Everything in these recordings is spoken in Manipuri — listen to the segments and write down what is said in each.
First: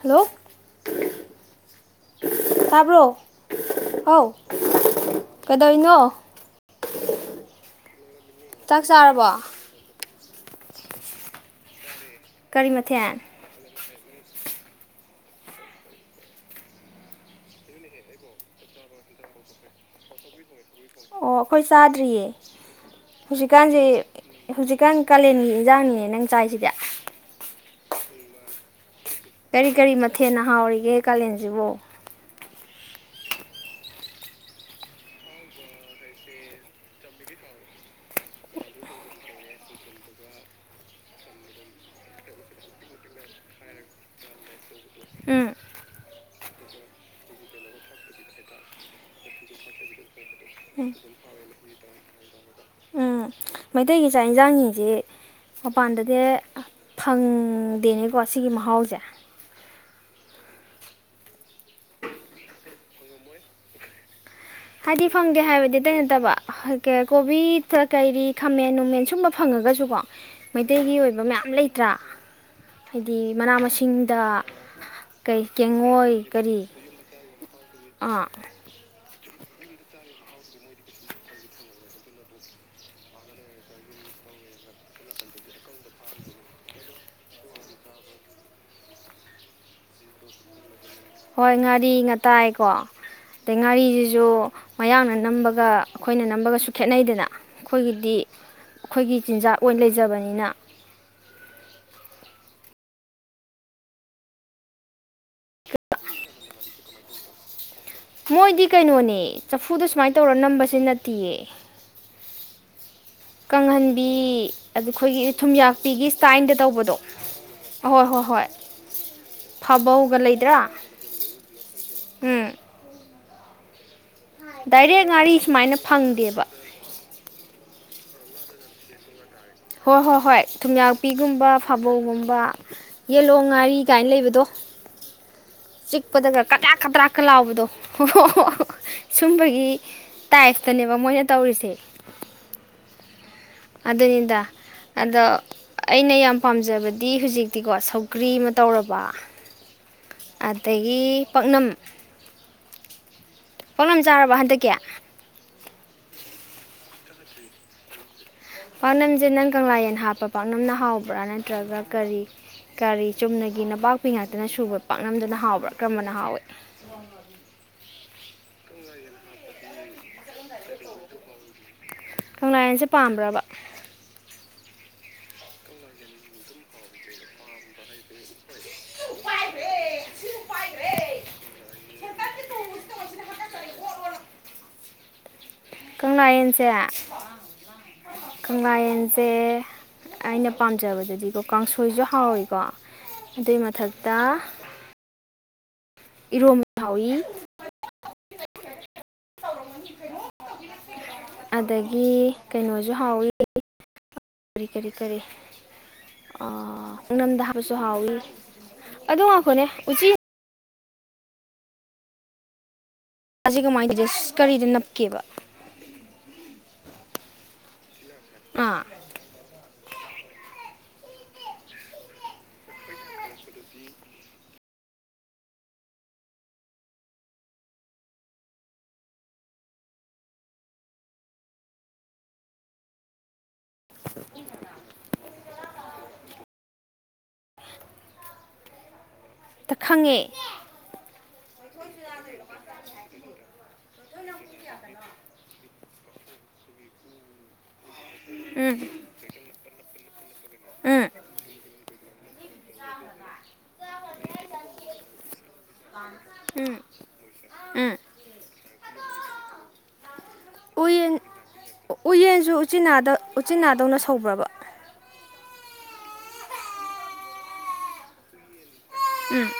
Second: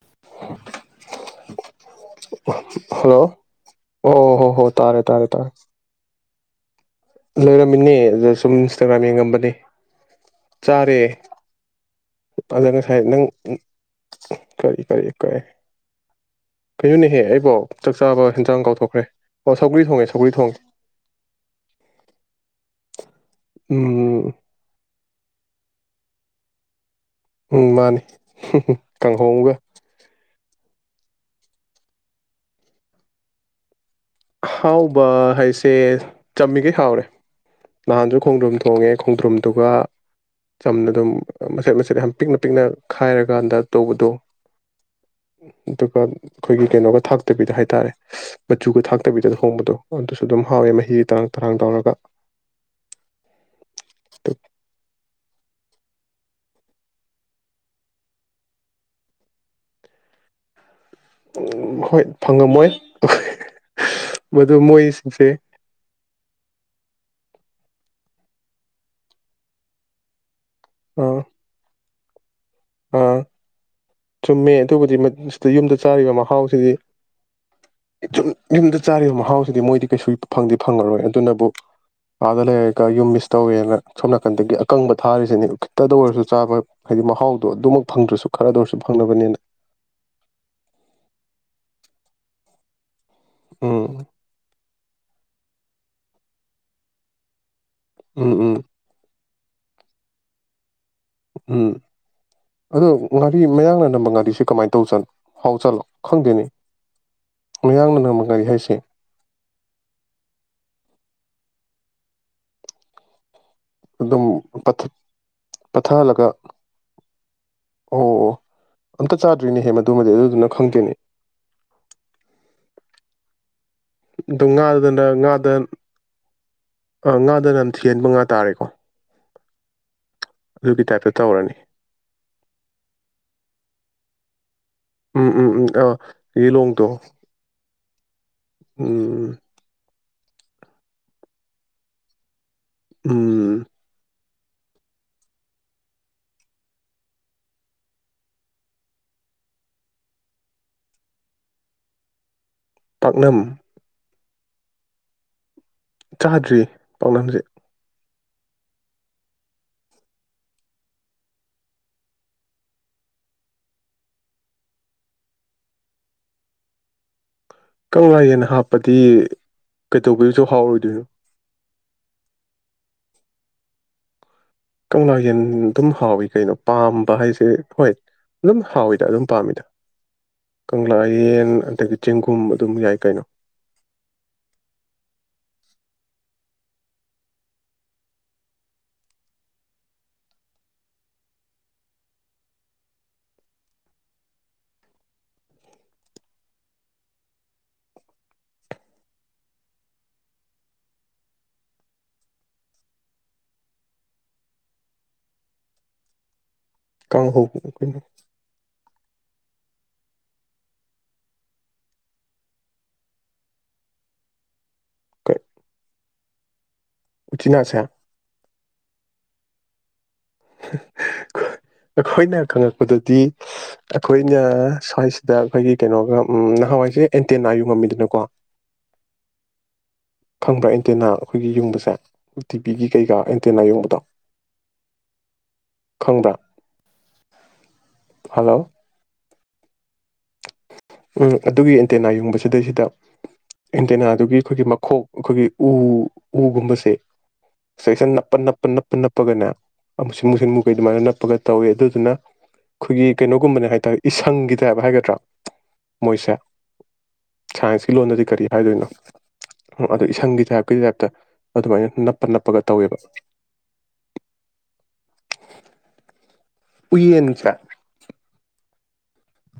ꯍꯜꯂꯣ ꯇꯥꯕ꯭ꯔꯣ ꯍꯜꯂꯣ ꯑꯥꯎ ꯑꯣ ꯍꯣ ꯍꯣ ꯇꯥꯔꯦ ꯇꯥꯔꯦ ꯇꯥꯔꯦ ꯀꯩꯗꯧꯅꯣ ꯂꯩꯔꯝꯃꯤꯅꯦ ꯑꯗꯨ ꯁꯨꯝ ꯆꯥꯛ ꯏꯟꯁꯇꯥꯒ꯭ꯔꯥꯝ ꯆꯥꯔꯕꯣ ꯌꯦꯡꯉꯝꯕꯅꯦ ꯆꯔꯦ ꯀꯔꯤ ꯑꯗ ꯉꯁꯥꯏ ꯃꯊꯦꯜ ꯅꯪ ꯀꯔꯤ ꯀꯔꯤ ꯀꯔꯤ ꯀꯩꯅꯣꯅꯦꯍꯦ ꯑꯩꯕꯨꯣ ꯆꯥꯛ ꯆꯥꯕ ꯍꯦꯟꯁꯥꯡ ꯀꯥꯎꯊꯣꯛꯈ꯭ꯔꯦ ꯑꯣ ꯁꯧꯒꯔꯤ ꯊꯣꯡꯉꯦ ꯁꯧꯒ꯭ꯔꯤ ꯊꯣꯡꯉꯦ ꯑꯣꯐ ꯍꯈꯣꯏ ꯆꯥꯗ꯭ꯔꯤꯌꯦ ꯍꯧꯖꯤꯛꯀꯥꯟꯁꯦ ꯎꯝ ꯍꯧꯖꯤꯛꯀꯥꯟ ꯀꯥꯂꯦꯟꯒꯤ ꯏꯟꯖꯥꯡꯅꯤꯅꯦ ꯅꯪ ꯆꯥꯏꯁꯤꯗꯤ ꯎꯝ ꯃꯥꯅꯦ ꯀꯔꯤ ꯀꯔꯤ ꯃꯊꯦꯜꯅ ꯍꯥꯎꯔꯤꯒꯦ ꯒꯦ ꯀꯥꯂꯦꯟꯖꯤꯕꯣ ꯍꯥꯎꯕ ꯍꯥꯏꯁꯦ ꯆꯝꯃꯤꯈꯩ ꯍꯥꯎꯔꯦ ꯅꯍꯥꯟꯁꯨ ꯈꯣꯡꯗ꯭ꯔꯨꯝ ꯊꯣꯡꯉꯦ ꯈꯣꯡꯗ꯭ꯔꯨꯝꯗꯨꯒ ꯆꯝꯅ ꯑꯗꯨꯝ ꯃꯆꯦꯠ ꯃꯆꯦꯠ ꯌꯥꯝ ꯄꯤꯛꯅ ꯄꯤꯛꯅ ꯈꯥꯏꯔꯀꯥꯟꯗ ꯇꯧꯕꯗꯣ ꯎꯝ ꯑꯗꯨꯒ ꯑꯩꯈꯣꯏꯒꯤ ꯀꯩꯅꯣꯒ ꯊꯥꯛꯇꯕꯤꯗ ꯍꯥꯏꯇꯥꯔꯦ ꯃꯆꯨꯒ ꯊ ꯇꯛꯇꯕꯤꯗꯗ ꯍꯣꯡꯕꯗꯣ ꯑꯗꯨꯁꯨ ꯑꯗꯨꯝ ꯍꯥꯎꯋꯦ ꯃꯍꯤꯒꯤ ꯇꯔꯥꯡ ꯇꯔꯥꯡ ꯇꯧꯔꯒ ꯎꯝ ꯃꯩꯇꯩꯒꯤ ꯆꯥꯛ ꯑꯗꯨ ꯏꯟꯁꯥꯡꯁꯤꯡꯁꯤ ꯃꯄꯥꯟꯗꯗꯤ ꯐꯪꯗꯦꯅꯦꯀꯣ ꯁꯤꯒꯤ ꯃꯍꯥꯎꯁꯦ ꯎ ꯍꯣꯏ ꯐꯪꯉꯝꯃꯣꯏ ꯃꯗꯨ ꯍꯥꯏꯗꯤ ꯃꯣꯏꯁꯤꯡꯁꯦ ꯐꯪꯗꯦ ꯍꯥꯏꯕꯗꯤ ꯇꯩꯅ ꯅꯠꯇꯕ ꯀ ꯀꯣꯕꯤ ꯀꯩꯔꯤ ꯈꯥꯃꯦꯟ ꯅꯨꯡꯃꯦꯟ ꯁꯨꯝꯕ ꯐꯪꯉꯒꯁꯨ ꯀꯣ ꯃꯩꯇꯩꯒꯤ ꯑꯣꯏꯕ ꯃꯌꯥꯝ ꯂꯩ ꯇ꯭ꯔꯥ ꯑ ꯆꯨꯝꯃꯦ ꯀꯩ ꯑꯗꯨꯕꯨꯗꯤꯗ ꯌꯨꯝꯗ ꯆꯥꯔꯤꯕ ꯀꯦꯡꯉꯣꯏ ꯀꯔꯤ ꯃꯍꯥꯎꯁꯤꯗꯤ ꯑꯥ ꯌꯨꯝꯗ ꯆꯥꯔꯤꯕ ꯃꯍꯥꯎꯁꯤꯗꯤ ꯃꯣꯏꯗꯤ ꯀꯩꯁꯨ ꯐꯪꯗꯤ ꯐꯪꯉꯔꯣꯏ ꯑꯗꯨꯅꯕꯨ ꯑꯥꯗ ꯂꯩꯔꯒ ꯌꯨꯝ ꯃꯤꯁ ꯇꯧꯋꯦꯅ ꯁꯣꯝ ꯅꯥꯀꯟꯗꯒꯤ ꯑꯀꯪꯕ ꯊꯥꯔꯤꯁꯤꯅꯤ ꯈꯤꯇꯗ ꯑꯣꯏꯔꯁꯨ ꯆꯥꯕ ꯍꯥꯏꯗꯤ ꯃꯍꯥꯎ ꯗ ꯑꯗꯨꯃꯛ ꯐꯪꯗ꯭ꯔꯁꯨ ꯈꯔꯗ ꯑꯣꯏꯔꯁꯨ ꯐꯪꯅꯕꯅꯤꯅ ꯍꯣꯏ ꯉꯥꯔꯤ ꯉꯥꯇꯥꯏꯀꯣ ꯦꯉꯥꯔꯤ ꯎꯝ ꯌꯖꯣ ꯃꯌꯥꯡꯅ ꯅꯝꯕꯒ ꯑꯩꯈꯣꯏꯅ ꯅꯝꯕꯒꯁꯨ ꯈꯦꯠꯅꯩꯗꯅ ꯑꯩꯈꯣꯏꯒꯤꯗꯤ ꯎꯝ ꯎꯝ ꯑꯩꯈꯣꯏꯒꯤ ꯆꯤꯟꯖꯥꯛ ꯑꯣꯏꯅ ꯂꯩꯖꯕꯅꯤꯅ ꯎꯝ ꯑꯗꯣ ꯉꯥꯔꯤ ꯃꯌꯥꯡ ꯅ ꯅꯝꯕ ꯉꯥꯔꯤꯁꯦ ꯀꯃꯥꯏꯅ ꯇꯧ ꯐꯥꯎ ꯆꯠꯂꯣ ꯈꯪꯗꯦꯅꯤ ꯃꯣꯏꯗꯤ ꯀꯩꯅꯣꯅꯦ ꯆꯐꯨꯗꯣ ꯁꯨꯃꯥꯏꯅ ꯇꯧꯔ ꯅꯝꯕꯁꯤ ꯅꯠꯇꯦ ꯇꯌꯦ ꯀꯥꯡꯪꯍꯟꯕꯤ ꯑꯗꯨꯝ ꯑ ꯑꯩꯈꯣꯏꯒꯤ ꯊꯨꯝꯌꯥꯛꯄꯤꯒꯤ ꯄꯠꯊꯍꯜꯂꯒ ꯏꯁꯇꯥꯏꯜꯗ ꯇꯧꯕꯗꯣ ꯑꯣ ꯑꯍꯣꯏ ꯍꯣꯏ ꯑꯣ ꯍꯣꯏ ꯑꯝꯇ ꯆꯥꯗ꯭ꯔꯤꯅꯦꯍꯦ ꯃꯗꯨꯃꯗꯤ ꯐꯕꯧꯒ ꯑꯗꯨꯗꯨꯅ ꯂꯩꯗ꯭ꯔꯥ ꯈꯪꯗꯦꯅꯦ ꯎꯝ ꯑꯗꯨ ꯉꯥꯗꯗꯅ ꯗꯥꯏꯔꯦꯛ ꯉꯥꯔꯤ ꯉꯥꯗ ꯁꯨꯃꯥꯏꯅ ꯐꯪꯗꯦꯕ ꯑ ꯉꯥꯗꯅ ꯀꯦꯟꯕ ꯉꯥ ꯇꯥꯔꯦꯀꯣ ꯍꯣꯏ ꯍꯣꯏ ꯍꯣꯏ ꯑꯗꯨꯒꯤ ꯇꯥꯏꯞꯇ ꯊꯨꯝꯌꯥꯛꯄꯤꯒꯨꯝꯕ ꯇꯧꯔꯅꯤ ꯐꯥꯕꯣꯒꯨꯝꯕ ꯌꯦꯂꯣꯡ ꯉꯥꯔꯤ ꯀꯥꯏꯅ ꯂꯩꯕꯗꯣ ꯗꯣ ꯎꯝ ꯎꯝ ꯎꯝ ꯑꯥ ꯆꯤꯛꯄꯗꯒ ꯀꯞꯂꯥꯛ ꯌꯦꯂꯣꯡꯗꯣ ꯀꯞ꯭ꯔꯥꯛꯀ ꯂꯥꯎꯕꯗꯣ ꯍ ꯎꯝ ꯁꯨꯝꯕꯒꯤ ꯇꯥꯏꯐꯇꯅꯦꯕ ꯃꯣꯏꯅ ꯇꯧꯔꯤꯁꯦ ꯎꯝ ꯑꯗꯨꯅꯤꯗ ꯑꯗꯣ ꯑꯩꯅ ꯌꯥꯝ ꯄꯥꯝꯖꯕꯗꯤ ꯍꯧꯖꯤꯛꯇꯤꯀꯣ ꯁꯧꯒ꯭ꯔꯤ ꯑꯃ ꯇꯧꯔꯕ ꯑꯗꯒꯤ ꯄꯥꯛꯅꯝ ꯄꯥꯛꯅꯝ ꯄꯥꯛꯅꯝ ꯆꯥꯔꯕ ꯍꯟꯗꯛꯀꯤ? ꯆꯥꯗ꯭ꯔꯤ ꯄꯥꯛꯅꯝ ꯖꯤ ꯄꯥꯛꯅꯝꯁꯦ ꯅꯪ ꯀꯪꯂꯥ ꯌꯦꯟ ꯍꯥꯞꯄ ꯄꯥꯛꯅꯝꯅ ꯍꯥꯎꯕ꯭ꯔꯥ ꯅꯠꯇ꯭ꯔꯒ ꯀꯔꯤ ꯀꯔꯤ ꯆꯨꯝꯅꯒꯤ ꯅꯄꯥꯛꯄꯤ ꯉꯥꯛꯇꯅ ꯁꯨꯕ ꯄꯥꯛꯅꯝꯗꯨꯅ ꯍꯥꯎꯕ꯭ꯔꯥ ꯀꯔꯝꯕꯅ ꯍꯥꯎꯏ? ꯀꯪꯂꯥꯌꯦꯟ ꯍꯥꯞꯄꯗꯤ ꯀꯩꯇꯧꯕꯩꯁꯨ ꯍꯥꯎꯔꯣꯏꯗꯣꯏꯅꯣ? ꯀꯪꯂꯥꯌꯦꯟꯁꯦ ꯄꯥꯝꯕ꯭ꯔꯕ? ꯂꯥ ꯌꯦꯟ ꯑꯗꯨꯝ ꯍꯥꯎꯋ ꯀꯩꯅꯣ ꯄꯥꯝꯕ ꯍꯥꯏꯁꯦ ꯍꯣꯏ ꯑꯗꯨꯝ ꯍꯥꯎꯋꯗ ꯑꯗꯨꯝ ꯄꯥꯝꯃꯤꯗ ꯀꯪꯂꯥꯌꯦꯟ ꯑꯗꯒꯤ ꯆꯦꯡꯒꯨꯝ ꯑꯗꯨꯝ ꯌꯥꯏ ꯀꯩꯅꯣ ꯀꯪꯂꯥ ꯌꯦꯟꯁꯦ ꯀꯪꯂꯥ ꯌꯦꯟꯁꯦ ꯑꯩꯅ ꯄꯥꯝꯖꯕꯗꯗꯤꯀꯣ ꯀꯥꯡꯁꯣꯏꯁꯨ ꯍꯥꯎꯋꯤꯀꯣ ꯑꯗꯨꯏ ꯃꯊꯛꯇ ꯏꯔꯣꯝꯕ ꯍꯥꯎꯏ ꯑꯗꯒꯤ ꯀꯩꯅꯣꯁꯨ ꯍꯥꯎꯋꯤꯔꯤ ꯀꯔꯤ ꯀꯥꯡꯍꯧ ꯎꯅꯝꯗ ꯍꯥꯞꯄꯁꯨ ꯀꯩꯅꯣ ꯍꯥꯎꯋꯤ ꯑꯗꯨ ꯉꯥꯛꯈꯣꯅꯦ ꯎꯆ ꯁꯤ ꯀꯃꯥꯏꯗꯨꯗꯤ ꯑ ꯀꯔꯤꯗ ꯅꯞꯀꯦꯕ? ꯎꯆꯤꯅꯥꯁꯦ ꯑꯥ꯫ ꯑꯩꯈꯣꯏꯅ ꯈꯪꯉꯛꯄꯗꯗꯤ ꯑꯩꯈꯣꯏꯅ ꯁ꯭ꯋꯥꯏꯁꯤꯗ ꯑꯩꯈꯣꯏꯒꯤ ꯀꯩꯅꯣꯒ ꯅꯍꯥꯟꯋꯥꯏꯁꯦ ꯑꯦꯟꯇꯦꯟꯅꯥꯌꯨ ꯉꯝꯃꯤꯗꯅꯀꯣ ꯈꯪꯕ꯭ꯔꯥ ꯑꯦꯟꯇꯦꯅꯥ ꯑꯩꯈꯣꯏꯒꯤ ꯌꯨꯡꯕꯁꯦ ꯇꯤꯚꯤꯒꯤ ꯀꯩꯀꯥ ꯇꯤꯟ ꯑꯌꯨꯡꯕꯗꯣ ꯈꯪꯕ꯭ꯔ ꯍꯜꯂꯣ! ꯇ ꯈꯪꯉꯦ ꯎꯝ ꯑꯗꯨꯒꯤ ꯑꯦꯟꯇꯦꯅꯥ ꯌꯨꯡꯕꯁꯤꯗꯩꯁꯤꯗ ꯑꯦꯟꯇꯦꯅꯥꯗꯨꯒꯤ ꯑꯩꯈꯣꯏꯒꯤ ꯃꯈꯣꯛ ꯑꯩꯈꯣꯏꯒꯤ ꯎ ꯎꯒꯨꯝꯕꯁꯦ ꯁꯩꯁꯤꯗ ꯅꯞꯄ - ꯅꯞꯄ- ꯎꯝ ꯅꯞꯄ ꯅꯞꯄꯒꯅꯦ ꯃꯨꯁꯤꯟ - ꯃꯨꯁꯤꯟ ꯃꯨ ꯀꯩ ꯑꯗꯨꯃꯥꯏꯅ ꯎꯝ ꯅꯞꯄꯒ ꯇꯧꯋꯤ ꯑꯗꯨꯗꯨꯅ ꯑꯩꯈꯣꯏꯒꯤ ꯀꯩꯅꯣꯒꯨꯝꯕꯅꯦ ꯍꯥꯏꯇꯥꯔꯦ ꯏꯁꯪꯒꯤ ꯇꯥꯏꯞ ꯍꯥꯏꯒ꯭ꯔꯥ ꯭ꯔ [unintelligible] ꯃꯣꯏꯁꯦ ꯎꯝ ꯁꯥꯏꯟꯁꯀꯤ ꯎꯝ ꯂꯣꯟꯅꯗꯤ ꯀꯔꯤ ꯍꯥꯏꯗꯣꯏꯅꯣ ꯎ ꯑꯗ‌ꯣ ꯏꯁꯪꯒꯤ ꯇꯥꯏꯞꯀꯤ ꯇꯥꯏꯞꯇ ꯎꯌꯦꯟ ꯑꯗꯨꯃꯥꯏꯅ ꯅꯞꯄ ꯎꯌꯦꯟꯁꯨ ꯅꯞꯄꯒ ꯇꯧꯋꯦꯕ ꯎꯆꯤꯗ ꯎꯆꯤꯅꯥꯗꯧꯅ ꯁꯧꯕ꯭ꯔꯕ? ꯎꯏꯌꯦꯟ ꯁꯦ ꯎꯝ꯫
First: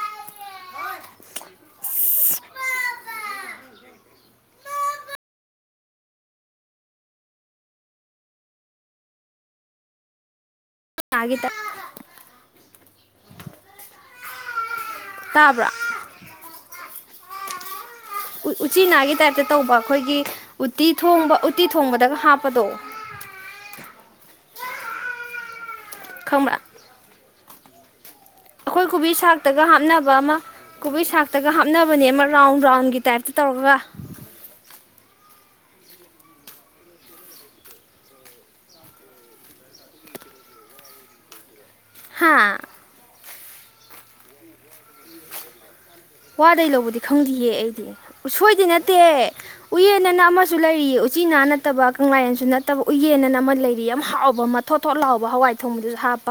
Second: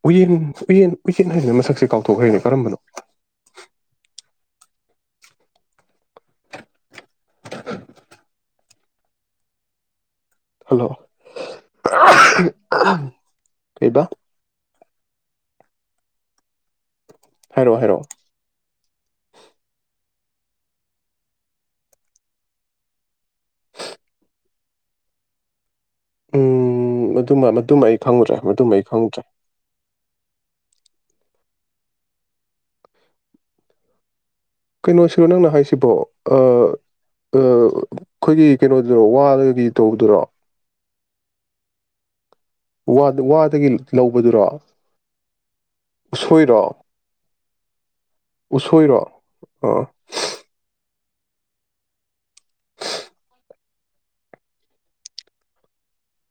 ꯎꯌꯦꯟ - ꯎꯌꯦꯟ - ꯎꯌꯦꯟ ꯍꯥꯏꯗꯅ ꯃꯁꯛꯁꯦ ꯀꯥꯎꯊꯣꯛꯈ꯭ꯔꯅꯦ ꯀꯔꯝꯕꯅꯣ? [inaudible] ꯍꯜꯂꯣ! ꯎꯆꯤꯅꯥꯒꯤ ꯇ- ꯀꯩꯕꯥ? ꯇꯥꯕ꯭ꯔ? ꯍꯥꯏꯔꯛꯑꯣ ꯍꯥꯏꯔꯛꯑꯣ꯫ ꯎꯆꯤꯅꯥꯒꯤ ꯇꯥꯏꯞꯇ ꯇꯧꯕ ꯑꯩꯈꯣꯏꯒꯤ ꯎꯇꯤ ꯊꯣꯡꯕ ꯎꯇꯤ ꯊꯣꯡꯕꯗꯒ ꯍꯥꯞꯄꯗꯣ ꯈꯪꯕ꯭ꯔꯥ ꯎꯝ ꯑꯗꯨ ꯑꯗꯨꯃꯥꯏ ꯑꯩꯈꯣꯏ ꯈꯨꯕꯤ ꯁꯥꯛꯇꯒ ꯍꯥꯞꯅꯕ ꯑꯃ ꯀꯣꯕꯤꯁꯛꯇꯒ ꯍꯥꯞꯅꯕꯅꯦ ꯑꯃ ꯔꯥꯎꯟꯗ ꯔꯥꯎꯅꯒꯤ ꯇꯥꯏꯞꯇ ꯇꯧꯔꯒ ꯀꯩꯅꯣꯁꯤꯔꯣ ꯅꯪꯅ ꯍꯥꯏꯁꯤꯕꯣ ꯑꯩꯈꯣꯏꯒꯤ ꯀꯩꯅꯣꯗꯨꯔꯣ ꯋꯥꯒꯤ ꯇꯧꯕꯗꯨꯔꯣ ꯍꯥꯥ ꯋꯥꯗꯒꯤ ꯂꯧꯕꯗꯨꯔꯣ ꯎꯁꯣꯏꯔꯣ ꯋꯥꯗꯩ ꯂꯧꯕꯗꯤ ꯈꯪꯗꯌꯦ ꯑꯩꯗꯤ ꯎꯁꯣꯏꯗꯤ ꯅꯠꯇꯦ ꯎꯁꯣꯏꯔꯣ ꯑ ꯎꯌꯦꯅꯅ ꯑꯃꯁꯨ ꯂꯩꯔꯤꯌꯦ ꯎꯆꯤꯅꯥ ꯅꯠꯇꯕ ꯀꯪꯂꯥꯟꯁꯨ ꯅꯠꯇꯕ ꯎꯌꯦꯟ ꯑꯅ ꯑꯃ ꯂꯩꯔꯤ ꯌꯥꯝ ꯍꯥꯎꯕ ꯑꯃ ꯊꯣꯠ ꯊꯣꯠ ꯍꯥꯎꯕ ꯍꯋꯥꯏ ꯊꯣꯡꯕꯗꯨꯁꯨ ꯍꯥꯞꯄ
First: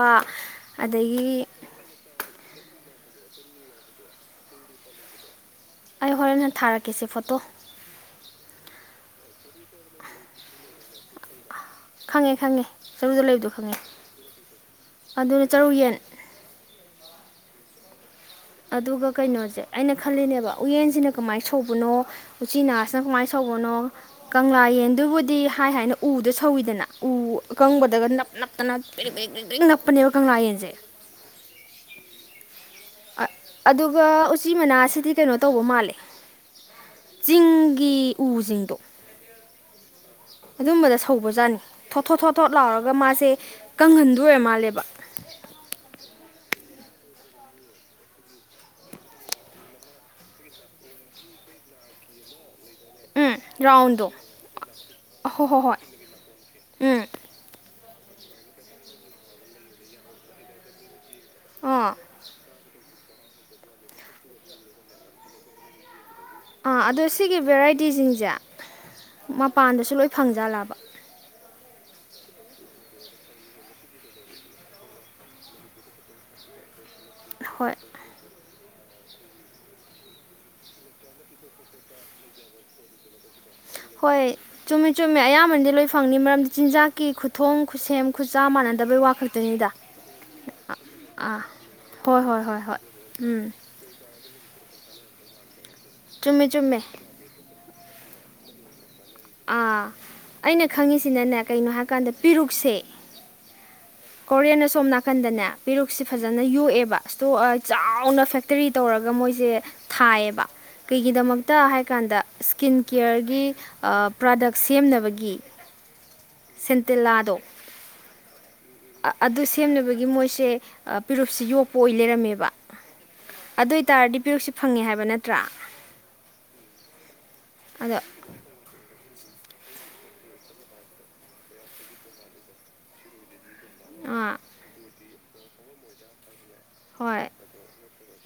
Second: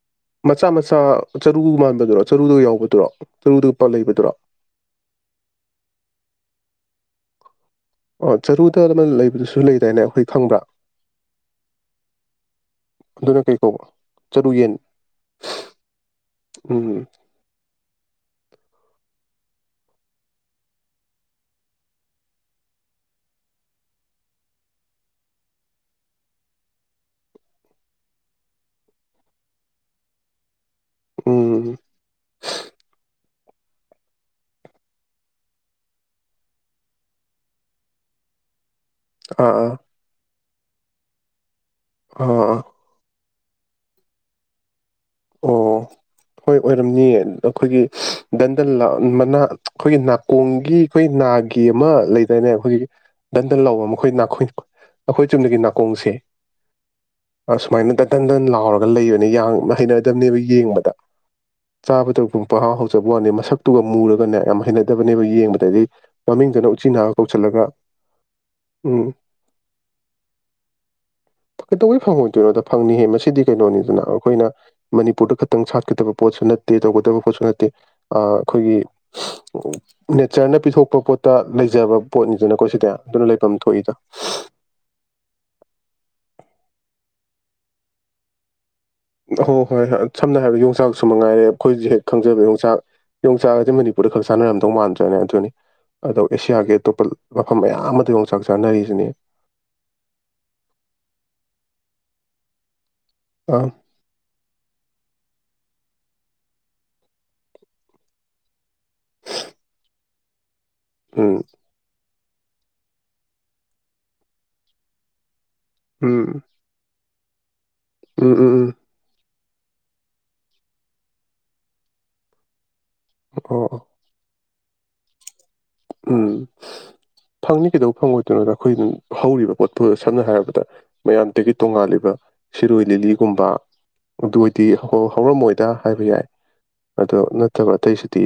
ꯃꯆꯥ ꯃꯆꯥ ꯑꯗꯒꯤ ꯆꯔꯨ ꯃꯥꯟꯕꯗꯔꯣ ꯆꯔꯨꯗꫭ ꯌꯥꯎꯕꯗꯨꯔ ꯆꯔꯨꯗꯨꯒ ꯄ ꯂꯩꯕꯗꯨꯔ ꯑꯩ ꯍꯣꯔꯦꯟꯅ ꯊꯥꯔꯛꯀꯁꯦ ꯐꯣꯇꯣ ꯑꯣ ꯆꯔꯨꯗ ꯑꯃ ꯂꯩꯕꯗꯨꯁꯨ ꯂꯩꯗꯥꯏꯅꯦ ꯑꯩꯈꯣꯏ ꯈꯪꯕ꯭ꯔꯥ ꯈꯪꯉꯦ ꯈꯪꯉꯦ ꯆꯔꯨꯗꯣ ꯑꯗꯨꯅ ꯂꯩꯕꯗꯣ ꯀꯩ ꯈꯪꯉꯦ ꯀꯧꯕ ꯆꯔꯨ ꯌꯦꯟ ꯑꯗꯨꯅ ꯆꯔꯨ ꯌꯦꯟ ꯎꯝ ꯑꯗꯨꯒ ꯀꯩꯅꯣꯁꯦ ꯑꯩꯅ ꯈꯜꯂꯤꯅꯦꯕ ꯎꯌꯦꯟꯁꯤꯅ ꯀꯃꯥꯏꯅ ꯁꯧꯕꯅꯣ ꯎꯆꯤꯅꯥꯍꯁꯤꯅ ꯀꯃꯥꯏꯅ ꯁꯧꯕꯅꯣ ꯀꯪꯂꯥ ꯌꯦꯟꯗꯨꯕꯨꯗꯤ ꯍꯥꯏ ꯍꯥꯏꯅ ꯎꯗ ꯁꯧꯏꯤꯗꯅ ꯎ ꯑꯀꯪꯕꯗꯒ ꯅꯞ ꯅꯞꯇꯅ ꯄ ꯂ ꯅꯞꯄꯅꯦꯕ ꯀꯪꯂꯥ ꯌꯦꯟꯁꯦ ꯎꯝ ꯑꯗꯨꯒ ꯎꯆꯤ ꯃꯅꯥꯁꯤꯗꯤ ꯀꯩꯅꯣ ꯇꯧꯕ ꯃꯥꯜꯂꯦ ꯆꯤꯡꯒꯤ ꯎꯁꯤꯡꯗꯣ ꯑꯥ ꯑꯥ ꯑꯗꯨꯝꯕꯗ ꯁꯧꯕꯖꯥꯠꯅꯤ ꯊꯣꯠ ꯊꯣꯠ ꯊꯣꯠ ꯑꯥ ꯊꯣꯠ ꯑꯥ ꯂꯥꯎꯔꯒ ꯃꯥꯁꯦ ꯀꯪꯍꯟꯗꯣꯏꯣ ꯑꯣꯏꯔꯃꯥꯜꯂꯦꯕ ꯑꯣ ꯍꯣꯏ ꯑꯣꯏꯔꯝꯅꯤꯌꯦ ꯑꯩꯈꯣꯏꯒꯤ ꯗꯟꯗꯟ ꯃꯅꯥ ꯑꯩꯈꯣꯏꯒꯤ ꯅꯥꯀꯣꯡꯒꯤ ꯑꯩꯈꯣꯏ ꯅꯥꯒꯤ ꯑꯃ ꯂꯩꯗꯥꯅꯦ ꯑꯩꯈꯣꯏꯒꯤ ꯎꯝ ꯗꯟꯗꯟ ꯂꯕ ꯃꯈꯣꯏ ꯔꯥꯎꯟꯗꯣ ꯅꯥꯈꯣꯏ ꯑꯩꯈꯣꯏ ꯑꯍꯣ ꯆꯨꯝꯅꯒꯤ ꯍꯣ ꯍꯣꯏ ꯅꯥꯀꯣꯡꯁꯦ ꯎꯝ ꯑꯁꯨꯃꯥꯏꯅ ꯇꯟꯇꯟ ꯂꯥꯎꯔꯒ ꯂꯩꯕꯅꯦ ꯍꯩꯅ ꯗꯕꯥꯅꯦꯕ ꯌꯦꯡꯕꯗ [unintelligible] ꯑꯥ ꯆꯠꯄ ꯋꯥꯅꯤ ꯃꯁꯛꯇꯨꯒ ꯃꯨꯔꯒꯅꯦ ꯌꯥꯝ ꯍꯩꯅꯗꯕꯅꯦꯕ ꯌꯦꯡꯕꯗꯗꯤ ꯃꯃꯤꯡꯗꯨꯅ ꯑꯥ ꯑꯗꯣ ꯎꯆꯤꯅꯥꯒ ꯁꯤꯒꯤ ꯀꯧꯁꯜꯂꯒ ꯚꯦꯔꯥꯏꯇꯤꯁꯤꯡꯁꯦ ꯎꯝ ꯃꯄꯥꯟꯗꯁꯨ ꯂꯣꯏ ꯐꯪꯖꯜꯂꯕ ꯀꯩꯇꯧꯕꯩ ꯐꯪꯉꯣꯏꯗꯣꯏꯅꯣꯗ ꯐꯪꯅꯤꯍꯦ ꯃꯁꯤꯗꯤ ꯀꯩꯅꯣꯅꯤꯗꯅ ꯑꯩꯈꯣꯏꯅ ꯃꯅꯤꯄꯨꯔꯗ ꯈꯛꯇꯪ ꯁꯥꯠꯀꯗꯕ ꯄꯣꯠꯁꯨ ꯅꯠꯇꯦ ꯇꯧꯕ ꯀꯗꯕꯥ ꯄꯣꯠꯁꯨ ꯍꯣꯏ ꯑꯩꯈꯣꯏꯒꯤ ꯅꯦꯆꯔꯅ ꯄꯤꯊꯣꯛꯄ ꯄꯣꯠꯇ ꯂꯩꯖꯕ ꯄꯣꯠꯅꯤꯗꯨꯅꯀꯣ ꯁꯤꯗ ꯑꯗꯨꯅ ꯂꯩꯐꯝ ꯊꯣꯛꯏꯗ ꯍꯣꯏ ꯆꯨꯝꯃꯦ ꯆꯨꯝꯃꯦ ꯑꯌꯥꯝꯕꯅꯗꯤ ꯂꯣꯏ ꯐꯪꯅꯤ ꯃꯔꯝꯗꯤ ꯆꯤꯟꯖꯥꯛꯀꯤ ꯈꯨꯊꯣꯡ ꯈꯨꯠꯁꯦꯝ ꯈꯨꯆꯥꯥ ꯃꯥꯟꯅꯅ ꯑꯍ ꯍꯣꯏ ꯍꯣꯏ ꯁꯝꯅ ꯍꯥꯏꯔꯕꯗ ꯌꯣꯡꯆꯥꯛꯁꯨ ꯑꯥ ꯃꯉꯥꯏꯔꯦ ꯑꯩꯈꯣꯏ ꯍꯧꯖꯤ ꯍꯦꯛ ꯍꯣꯏ ꯍꯣꯏ ꯈꯪꯖꯕ ꯍꯣꯏ ꯍꯣꯏ ꯌꯣꯡꯆꯥꯛ ꯎꯝ ꯌꯣꯡꯆꯥꯛꯁꯦ ꯃꯅꯤꯄꯨꯔꯗ ꯈꯪꯖ ꯆꯟꯅꯔꯝꯗꯧ ꯃꯥꯟꯗ꯭ꯔꯅꯦ ꯑꯗꯨꯅꯤ ꯑꯗꯣ ꯆꯨꯝꯃꯦ ꯑꯦꯁꯤꯌꯥꯒꯤ ꯆꯨꯝꯃꯦ ꯑꯇꯣꯞꯄ ꯃꯐꯝ ꯃꯌꯥꯝ ꯑꯃꯗ ꯌꯣꯡꯆꯥꯛ ꯆꯥꯅꯔꯤꯁꯤꯅꯤ ꯑꯥ ꯑꯩꯅ ꯈꯪꯉꯤꯁꯤꯅꯅꯦ ꯀꯩꯅꯣ ꯍꯥꯏꯔꯀꯥꯟꯗ ꯄꯦꯔꯨꯛꯁꯦ ꯑꯥ ꯀꯣꯔꯤꯌꯟꯅ ꯁꯣꯝ ꯅꯥꯀꯟꯗꯅꯦ ꯄꯦꯔꯨꯛꯁꯦ ꯐꯖꯅ ꯌꯣꯛꯑꯦꯕ ꯏꯁꯇꯣ ꯆꯥꯎꯅ ꯐꯦꯛꯇꯔꯤ ꯇꯧꯔꯒ ꯃꯣꯏꯁꯦ ꯊꯥꯏꯌꯦꯕ ꯎꯝ ꯀꯩꯒꯤꯗꯃꯛꯇ ꯍꯥꯏ ꯀꯥꯟꯗ ꯁ꯭ꯀꯤꯟ ꯀꯤꯌꯔꯒꯤ ꯄ꯭ꯔꯗꯛ ꯁꯦꯝꯅꯕꯒꯤ ꯎꯝ ꯁꯤꯇꯤ ꯂꯥ ꯗꯣ ꯎꯝ ꯎꯝ ꯎꯝ ꯑꯗꯨ ꯁꯦꯝꯅꯕꯒꯤ ꯃꯣꯏꯁꯦ ꯄꯦꯔꯨꯞꯁꯦ ꯌꯣꯛꯄ ꯑꯣꯏꯅ ꯂꯩꯔꯝꯃꯦꯕ ꯑꯣ ꯑꯗꯨ ꯑꯣꯏꯇꯥꯔ ꯗꯤ ꯄꯤꯔꯨꯛꯁꯤ ꯐꯪꯉꯦ ꯍꯥꯏꯕ ꯅꯠꯇ꯭ꯔꯥ ꯎꯝ ꯐꯪꯅꯤ ꯀꯩꯗꯧ ꯑꯗꯣ ꯐꯪꯉꯣꯏꯗꯣꯏꯅꯣꯗ ꯑꯩꯈꯣꯏ ꯅꯪ ꯍꯧꯔꯤꯕ ꯄꯣꯠꯄꯨ ꯁꯝꯅ ꯍꯥꯏꯔꯕꯗ ꯃꯌꯥꯝꯗꯒꯤ ꯇꯣꯡꯉꯥꯜꯂꯤꯕ ꯁꯤꯔꯣꯏ ꯂꯤꯂꯤꯒꯨꯝꯕ ꯑꯥ ꯎꯗꯨꯋꯥꯗꯤ ꯍꯣ ꯍꯧꯔꯝꯃꯣꯏꯗ ꯍꯥꯏꯕ ꯌꯥꯏ ꯑꯗꯣ ꯍꯣꯏ ꯅꯠꯇꯕ ꯑꯇꯩꯁꯨꯗꯤ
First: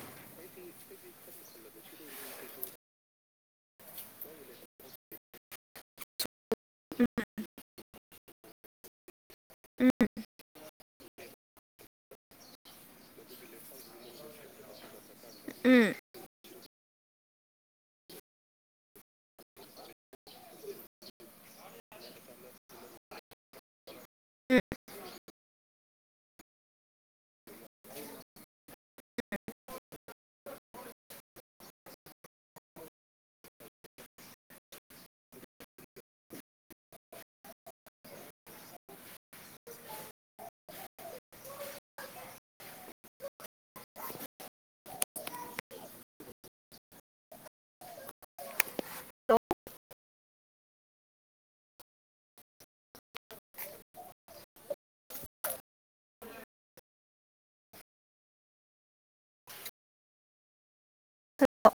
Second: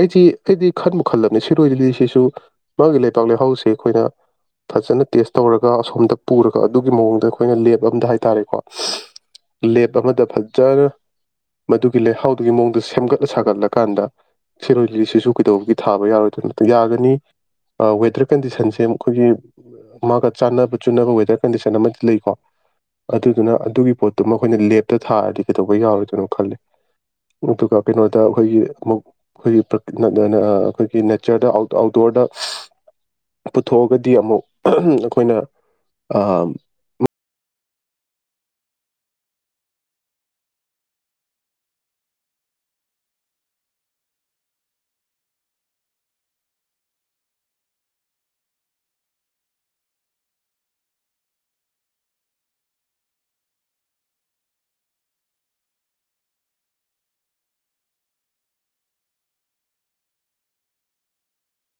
ꯑꯩꯗꯤ ꯑꯩꯗꯤ ꯈꯟꯕꯨ ꯈꯜꯂꯦ ꯁꯤꯔꯣꯏꯂꯤꯂꯤ ꯁꯤꯁꯨ ꯃꯥꯒꯤ ꯂꯩꯄꯥꯛ ꯂꯩꯍꯥꯎꯁꯦ ꯑꯩꯈꯣꯏꯅ ꯐꯖꯅ ꯇꯦꯁ ꯇꯧꯔꯒ ꯑꯁꯣꯝꯗ ꯄꯨꯔꯒ ꯑꯗꯨꯒꯤ ꯃꯑꯣꯡꯗ ꯑꯩꯈꯣꯏꯅ ꯂꯦꯞ ꯑꯝꯗ ꯍꯥꯏꯇꯥꯔꯦꯀꯣ ꯂꯦꯞ ꯑꯃꯗ ꯐꯖꯔ ꯃꯗꯨ ꯂꯩꯍꯥꯎꯗꯨꯒꯤ ꯃꯑꯣꯡꯗ ꯁꯦꯝꯒꯠꯂ ꯁꯥꯒꯠꯂꯀꯥꯟꯗ ꯁꯤꯔꯣꯏ ꯂꯤꯁꯤꯁꯨ ꯀꯤꯗꯧꯕꯒꯤ ꯎꯝ ꯊꯥ ꯌꯥꯒꯅꯤ ꯋꯦꯗꯔ ꯀꯟꯗꯤꯁꯟꯁꯦ ꯑꯩꯈꯣꯏꯒꯤ ꯃꯥ ꯆꯥꯟꯅꯕ ꯆꯨꯅꯕ ꯋꯦꯗꯔ ꯀꯟꯗꯤꯁꯟ ꯑꯃꯗꯤ ꯂꯩꯀꯣ ꯑꯗꯨꯗꯨꯅ ꯑꯗꯨꯒꯤ ꯄꯣꯠꯇ ꯑꯗꯨꯝ ꯑꯩꯈꯣꯏꯅ ꯂꯦꯞꯇ ꯊꯥꯔꯗꯤ ꯀꯩꯗꯧꯕ ꯌꯥꯎꯔꯣꯏꯗ ꯀꯩꯅꯣ ꯈꯜꯂꯤ ꯑꯗꯨꯒ ꯀꯩꯅꯣꯗ ꯑꯩꯈꯣꯏꯒꯤ ꯑꯃꯨꯛ ꯑꯩꯈꯣꯏꯒꯤ ꯑ ꯅ ꯅ ꯅꯦꯆꯔꯗ ꯑꯥꯎꯠ ꯑꯥꯎꯠꯗꯣꯔꯗ ꯄꯨꯊꯣꯛꯑꯒꯗꯤ ꯑꯃꯨꯛ ꯑꯩꯈꯣꯏꯅ ꯇ